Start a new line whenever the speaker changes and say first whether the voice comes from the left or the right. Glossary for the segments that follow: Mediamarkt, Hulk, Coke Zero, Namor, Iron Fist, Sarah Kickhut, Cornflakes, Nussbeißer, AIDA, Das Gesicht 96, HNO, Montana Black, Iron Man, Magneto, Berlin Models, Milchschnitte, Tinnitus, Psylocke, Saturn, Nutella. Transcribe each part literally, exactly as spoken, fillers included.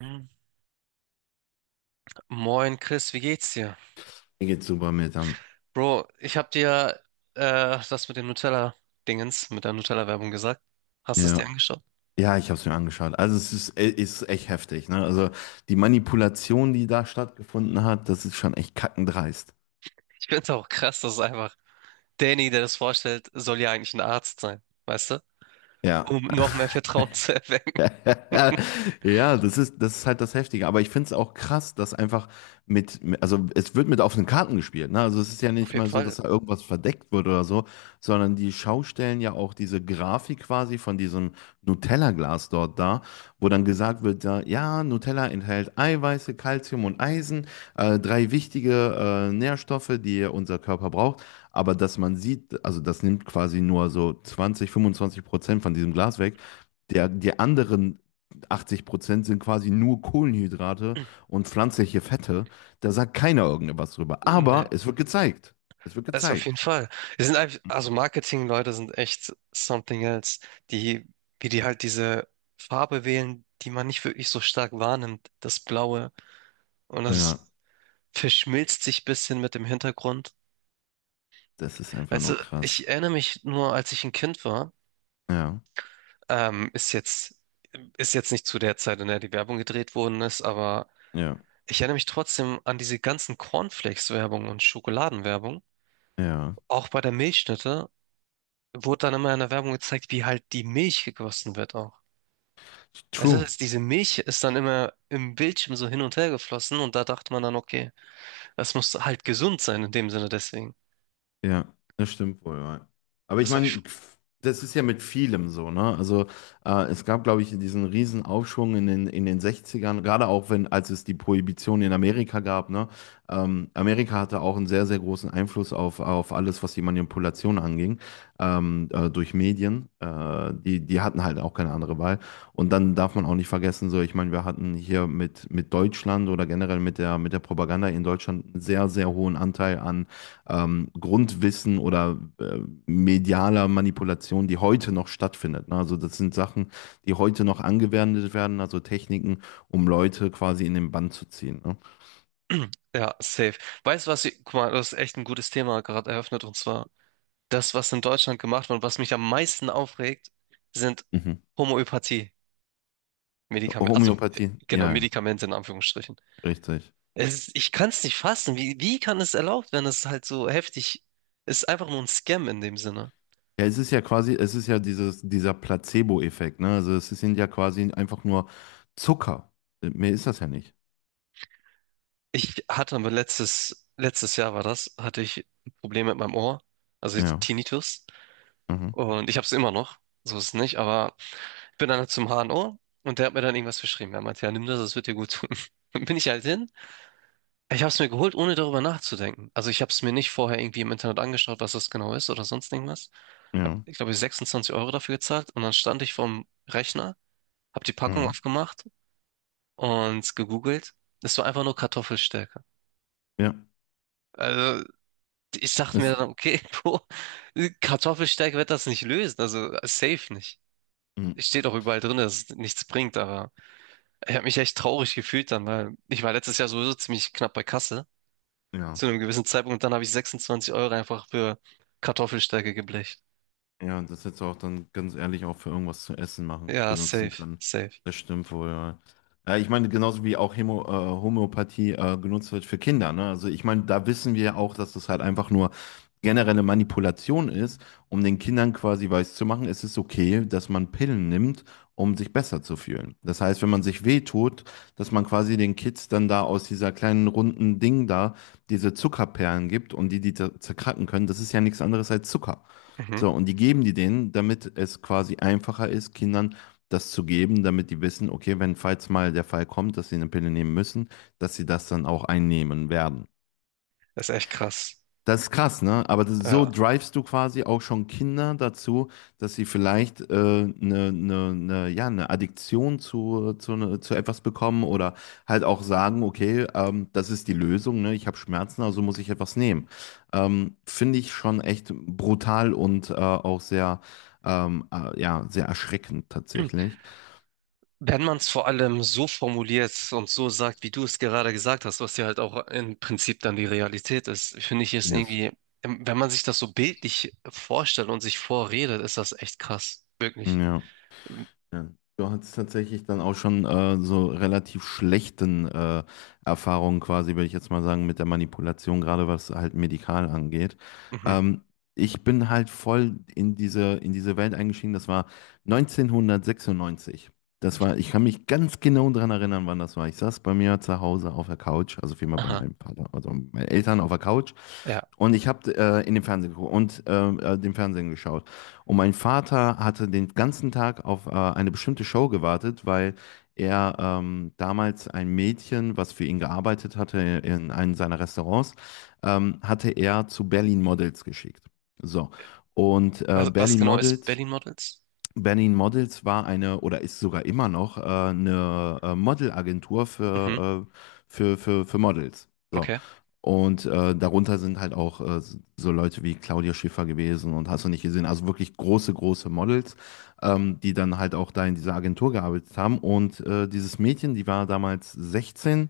right: Hm. Moin Chris, wie geht's dir?
left: Mir geht's super mit an.
right: Bro, ich hab dir äh, das mit dem Nutella-Dingens, mit der Nutella-Werbung gesagt. Hast du es dir
left: Ja.
right: angeschaut?
left: Ja, ich habe es mir angeschaut. Also es ist, e- ist echt heftig, ne? Also die Manipulation, die da stattgefunden hat, das ist schon echt kackendreist.
right: Ich find's auch krass, dass einfach Danny, der das vorstellt, soll ja eigentlich ein Arzt sein, weißt du?
left: Ja.
right: Um noch mehr Vertrauen zu erwecken.
left: Ja, das ist, das ist halt das Heftige. Aber ich finde es auch krass, dass einfach mit, also es wird mit offenen Karten gespielt, ne? Also es ist ja
right: Auf
left: nicht
right: jeden
left: mal so,
right: Fall.
left: dass da irgendwas verdeckt wird oder so, sondern die schaustellen ja auch diese Grafik quasi von diesem Nutella-Glas dort da, wo dann gesagt wird, ja, ja, Nutella enthält Eiweiße, Kalzium und Eisen, äh, drei wichtige äh, Nährstoffe, die unser Körper braucht. Aber dass man sieht, also das nimmt quasi nur so zwanzig, fünfundzwanzig Prozent von diesem Glas weg. Der, die anderen achtzig Prozent sind quasi nur Kohlenhydrate und pflanzliche Fette. Da sagt keiner irgendwas drüber. Aber
right: Nee,
left: es wird gezeigt. Es wird
right: also auf jeden
left: gezeigt.
right: Fall. Wir sind einfach, also Marketing-Leute sind echt something else. Die, wie die halt diese Farbe wählen, die man nicht wirklich so stark wahrnimmt, das Blaue. Und
left: Ja,
right: das verschmilzt sich ein bisschen mit dem Hintergrund.
left: das ist einfach
right: Weißt du,
left: nur krass.
right: ich erinnere mich nur, als ich ein Kind war,
left: Ja,
right: ähm, ist jetzt, ist jetzt nicht zu der Zeit, in der die Werbung gedreht worden ist, aber
left: ja,
right: ich erinnere mich trotzdem an diese ganzen Cornflakes-Werbung und Schokoladenwerbung.
left: ja.
right: Auch bei der Milchschnitte wurde dann immer in der Werbung gezeigt, wie halt die Milch gegossen wird auch. Also
left: True.
right: das, ist, diese Milch ist dann immer im Bildschirm so hin und her geflossen und da dachte man dann, okay, das muss halt gesund sein in dem Sinne deswegen.
left: Ja, das stimmt wohl, ja. Aber ich
right: Das habe
left: meine, das ist ja mit vielem so, ne? Also äh, es gab, glaube ich, diesen riesen Aufschwung in den, in den sechzigern, gerade auch wenn, als es die Prohibition in Amerika gab, ne? Ähm, Amerika hatte auch einen sehr, sehr großen Einfluss auf, auf alles, was die Manipulation anging, ähm, äh, durch Medien. Äh, die, die hatten halt auch keine andere Wahl. Und dann darf man auch nicht vergessen, so, ich meine, wir hatten hier mit, mit Deutschland oder generell mit der, mit der Propaganda in Deutschland einen sehr, sehr hohen Anteil an ähm, Grundwissen oder äh, medialer Manipulation, die heute noch stattfindet. Ne? Also das sind Sachen, die heute noch angewendet werden, also Techniken, um Leute quasi in den Bann zu ziehen. Ne?
right: Ja, safe. Weißt du was, ich- guck mal, das ist echt ein gutes Thema gerade eröffnet und zwar das, was in Deutschland gemacht wird und was mich am meisten aufregt, sind
left: Mhm.
right: Homöopathie-Medikamente, also äh,
left: Homöopathie,
right: genau,
left: ja, ja,
right: Medikamente in Anführungsstrichen.
left: richtig.
right: Es ist, ich kann es nicht fassen. Wie, wie kann es erlaubt werden, es ist halt so heftig. Es ist einfach nur ein Scam in dem Sinne.
left: Ja, es ist ja quasi, es ist ja dieses, dieser Placebo-Effekt, ne? Also es sind ja quasi einfach nur Zucker. Mehr ist das ja nicht.
right: Ich hatte aber letztes, letztes Jahr war das, hatte ich ein Problem mit meinem Ohr, also
left: Ja.
right: Tinnitus,
left: Mhm.
right: und ich habe es immer noch, so ist es nicht, aber bin dann halt zum H N O und O und der hat mir dann irgendwas verschrieben. Er meinte, ja, nimm das, das wird dir gut tun. Dann bin ich halt hin. Ich habe es mir geholt, ohne darüber nachzudenken. Also ich habe es mir nicht vorher irgendwie im Internet angeschaut, was das genau ist oder sonst irgendwas. Ich habe,
left: Ja.
right: ich glaube, sechsundzwanzig Euro dafür gezahlt und dann stand ich vorm Rechner, habe die Packung
left: Mhm.
right: aufgemacht und gegoogelt. Es war einfach nur Kartoffelstärke.
left: Ja.
right: Also ich dachte
left: Das,
right: mir dann, okay, Bro, Kartoffelstärke wird das nicht lösen, also safe nicht.
left: mhm.
right: Steht auch überall drin, dass es nichts bringt, aber ich habe mich echt traurig gefühlt dann, weil ich war letztes Jahr sowieso ziemlich knapp bei Kasse
left: Ja.
right: zu einem gewissen Zeitpunkt, und dann habe ich sechsundzwanzig Euro einfach für Kartoffelstärke geblecht.
left: Ja, und das hättest du auch dann ganz ehrlich auch für irgendwas zu essen machen,
right: Ja,
left: benutzen
right: safe,
left: können.
right: safe.
left: Das stimmt wohl, ja. Ja, ich meine, genauso wie auch Hämo, äh, Homöopathie äh, genutzt wird für Kinder, ne? Also ich meine, da wissen wir auch, dass das halt einfach nur generelle Manipulation ist, um den Kindern quasi weiszumachen, es ist okay, dass man Pillen nimmt, um sich besser zu fühlen. Das heißt, wenn man sich wehtut, dass man quasi den Kids dann da aus dieser kleinen runden Ding da diese Zuckerperlen gibt und die die zer- zerkracken können, das ist ja nichts anderes als Zucker.
right: Mhm.
left: So, und die geben die denen, damit es quasi einfacher ist, Kindern das zu geben, damit die wissen, okay, wenn falls mal der Fall kommt, dass sie eine Pille nehmen müssen, dass sie das dann auch einnehmen werden.
right: Das ist echt krass.
left: Das ist krass, ne? Aber das, so
right: Ja.
left: drivest du quasi auch schon Kinder dazu, dass sie vielleicht äh, eine, ne, ne, ja, eine Addiktion zu, zu, ne, zu etwas bekommen oder halt auch sagen, okay, ähm, das ist die Lösung, ne? Ich habe Schmerzen, also muss ich etwas nehmen. Ähm, finde ich schon echt brutal und äh, auch sehr, ähm, äh, ja, sehr erschreckend tatsächlich.
right: Wenn man es vor allem so formuliert und so sagt, wie du es gerade gesagt hast, was ja halt auch im Prinzip dann die Realität ist, finde ich es
left: Yes.
right: irgendwie, wenn man sich das so bildlich vorstellt und sich vorredet, ist das echt krass. Wirklich.
left: Ja. Ja. Du hattest tatsächlich dann auch schon äh, so relativ schlechten äh, Erfahrungen quasi, würde ich jetzt mal sagen, mit der Manipulation, gerade was halt medikal angeht.
right: Mhm.
left: Ähm, Ich bin halt voll in diese, in diese Welt eingestiegen. Das war neunzehnhundertsechsundneunzig. Das war, ich kann mich ganz genau daran erinnern, wann das war. Ich saß bei mir zu Hause auf der Couch, also vielmehr bei
right: Aha.
left: meinem Vater, also meinen Eltern auf der Couch.
right: Ja.
left: Und ich habe äh, in den Fernsehen geguckt und äh, äh, den Fernsehen geschaut. Und mein Vater hatte den ganzen Tag auf äh, eine bestimmte Show gewartet, weil er ähm, damals ein Mädchen, was für ihn gearbeitet hatte in einem seiner Restaurants, ähm, hatte er zu Berlin Models geschickt. So. Und äh,
right: Was, was
left: Berlin
right: genau ist
left: Models
right: Berlin Models?
left: Berlin Models war eine oder ist sogar immer noch äh, eine äh, Modelagentur
right: Mhm.
left: für, äh, für, für, für Models. So.
right: Okay.
left: Und äh, darunter sind halt auch äh, so Leute wie Claudia Schiffer gewesen und hast du nicht gesehen. Also wirklich große, große Models, ähm, die dann halt auch da in dieser Agentur gearbeitet haben. Und äh, dieses Mädchen, die war damals sechzehn,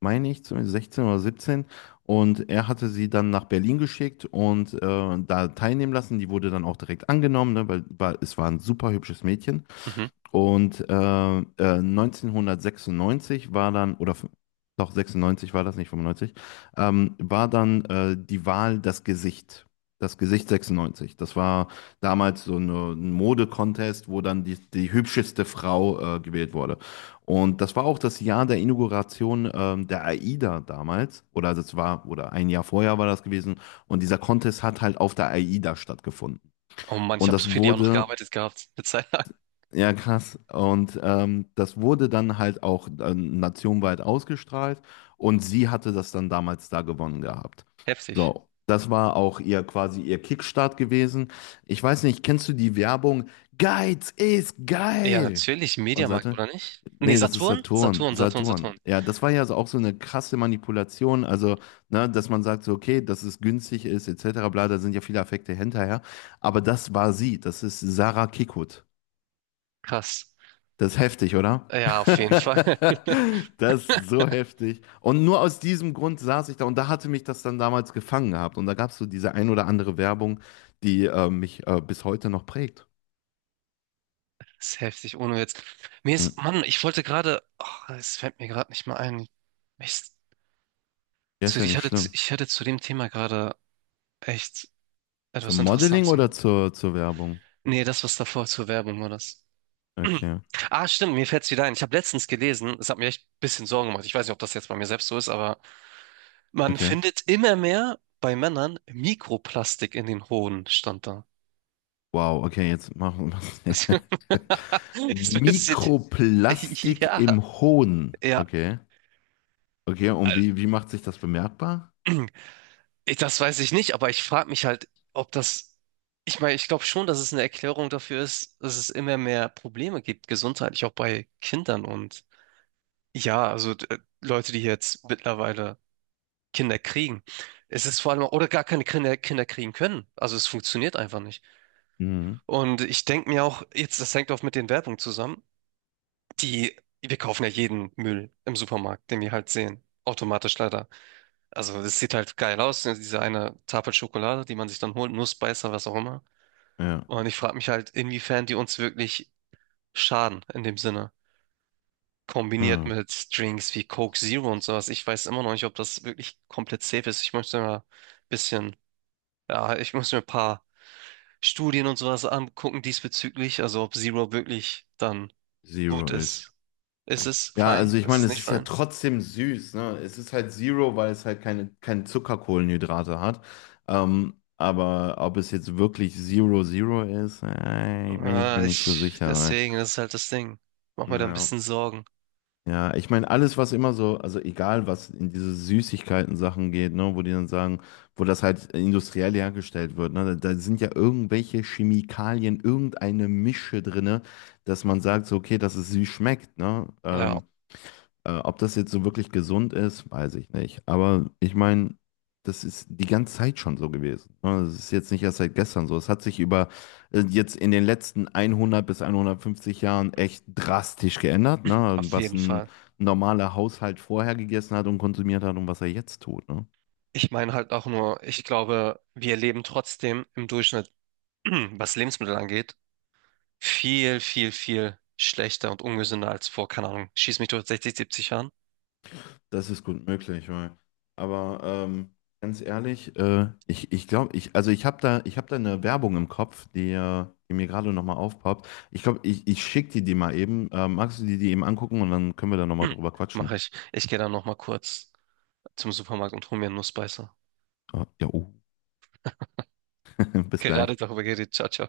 left: meine ich zumindest, sechzehn oder siebzehn, und er hatte sie dann nach Berlin geschickt und äh, da teilnehmen lassen. Die wurde dann auch direkt angenommen, ne, weil, weil es war ein super hübsches Mädchen.
right: Mhm.
left: Und äh, äh, neunzehnhundertsechsundneunzig war dann, oder f- doch sechsundneunzig war das, nicht fünfundneunzig, ähm, war dann äh, die Wahl das Gesicht. Das Gesicht sechsundneunzig. Das war damals so eine, ein Mode-Contest, wo dann die, die hübscheste Frau äh, gewählt wurde. Und das war auch das Jahr der Inauguration ähm, der AIDA damals. Oder das war, oder ein Jahr vorher war das gewesen. Und dieser Contest hat halt auf der AIDA stattgefunden.
right: Oh Mann, ich
left: Und
right: habe
left: das
right: für die auch noch
left: wurde
right: gearbeitet gehabt. Eine Zeit lang.
left: ja, krass. Und ähm, das wurde dann halt auch äh, nationweit ausgestrahlt und sie hatte das dann damals da gewonnen gehabt.
right: Heftig.
left: So, das war auch ihr quasi ihr Kickstart gewesen. Ich weiß nicht, kennst du die Werbung? Geiz ist
right: Ja,
left: geil!
right: natürlich.
left: Und
right: Mediamarkt,
left: sagte,
right: oder nicht? Nee,
left: nee, das ist
right: Saturn?
left: Saturn,
right: Saturn, Saturn,
left: Saturn.
right: Saturn.
left: Ja, das war ja so auch so eine krasse Manipulation, also, ne, dass man sagt so, okay, dass es günstig ist, et cetera, bla, da sind ja viele Affekte hinterher. Aber das war sie, das ist Sarah Kickhut.
right: Krass.
left: Das ist heftig, oder?
right: Ja, auf jeden Fall.
left: Das ist so heftig. Und nur aus diesem Grund saß ich da und da hatte mich das dann damals gefangen gehabt. Und da gab es so diese ein oder andere Werbung, die äh, mich äh, bis heute noch prägt.
right: Das ist heftig, ohne jetzt. Mir
left: Hm.
right: ist, Mann, ich wollte gerade. Oh, es fällt mir gerade nicht mal ein. Ich,
left: Ja, ist
right: zu,
left: ja
right: ich
left: nicht
right: hatte, zu-
left: schlimm.
right: ich hatte zu dem Thema gerade echt etwas
left: Zum Modeling
right: Interessantes im
left: oder
right: Kopf.
left: zur, zur Werbung?
right: Nee, das, was davor zur Werbung war, das.
left: Okay,
right: Ah, stimmt, mir fällt's wieder ein. Ich habe letztens gelesen, es hat mir echt ein bisschen Sorgen gemacht. Ich weiß nicht, ob das jetzt bei mir selbst so ist, aber man
left: okay.
right: findet immer mehr bei Männern Mikroplastik in den Hoden, stand da.
left: Wow, okay, jetzt machen wir
right: Das ist ein bisschen,
left: Mikroplastik
right: ja,
left: im Hohn.
right: ja.
left: Okay, okay. Und wie, wie macht sich das bemerkbar?
right: Ich- Das weiß ich nicht, aber ich frage mich halt, ob das, ich meine, ich glaube schon, dass es eine Erklärung dafür ist, dass es immer mehr Probleme gibt, gesundheitlich auch bei Kindern und ja, also d- Leute, die jetzt mittlerweile Kinder kriegen. Es ist vor allem, oder gar keine Kinder, Kinder kriegen können. Also es funktioniert einfach nicht.
left: Mhm.
right: Und ich denke mir auch, jetzt, das hängt auch mit den Werbungen zusammen. Die, Wir kaufen ja jeden Müll im Supermarkt, den wir halt sehen. Automatisch leider. Also es sieht halt geil aus, ne, diese eine Tafel Schokolade, die man sich dann holt, Nussbeißer, was auch immer.
left: Ja.
right: Und ich frage mich halt, inwiefern die uns wirklich schaden in dem Sinne. Kombiniert
left: Ah.
right: mit Drinks wie Coke Zero und sowas. Ich weiß immer noch nicht, ob das wirklich komplett safe ist. Ich möchte mal ein bisschen, ja, ich muss mir ein paar Studien und sowas angucken diesbezüglich. Also ob Zero wirklich dann gut
left: Zero ist.
right: ist. Ist es
left: Ja,
right: fein?
left: also ich
right: Ist
left: meine,
right: es
left: es
right: nicht
left: ist ja
right: fein?
left: trotzdem süß, ne? Es ist halt Zero, weil es halt keine, keine Zuckerkohlenhydrate hat. Ähm, aber ob es jetzt wirklich Zero Zero ist, äh, bin ich
right: Ah,
left: mir nicht so
right: ich,
left: sicher.
right: deswegen, das ist halt das Ding. Mach mir da ein
left: Ja.
right: bisschen Sorgen.
left: Ja, ich meine, alles, was immer so, also egal, was in diese Süßigkeiten-Sachen geht, ne, wo die dann sagen, wo das halt industriell hergestellt wird, ne, da, da sind ja irgendwelche Chemikalien, irgendeine Mische drinne, dass man sagt, so, okay, dass es süß schmeckt, ne?
right: Ja,
left: Ähm, äh, ob das jetzt so wirklich gesund ist, weiß ich nicht. Aber ich meine, das ist die ganze Zeit schon so gewesen. Ne? Das ist jetzt nicht erst seit gestern so. Es hat sich über äh, jetzt in den letzten hundert bis hundertfünfzig Jahren echt drastisch geändert, ne?
right: auf
left: Was
right: jeden
left: ein
right: Fall.
left: normaler Haushalt vorher gegessen hat und konsumiert hat und was er jetzt tut, ne?
right: Ich meine halt auch nur, ich glaube, wir leben trotzdem im Durchschnitt, was Lebensmittel angeht, viel, viel, viel schlechter und ungesünder als vor, keine Ahnung, schieß mich, durch sechzig siebzig Jahren.
left: Das ist gut möglich, weil, aber ähm, ganz ehrlich, äh, ich, ich glaube, ich, also ich habe da, ich hab da eine Werbung im Kopf, die, äh, die mir gerade nochmal aufpoppt. Ich glaube, ich, ich schicke dir die mal eben. Äh, magst du dir die eben angucken und dann können wir da nochmal drüber quatschen?
right: Mache ich. Ich gehe dann nochmal kurz zum Supermarkt und hole mir einen Nussbeißer.
left: Ah, ja, oh. Bis
right: Gerade
left: gleich.
right: darüber geredet. Ciao, ciao.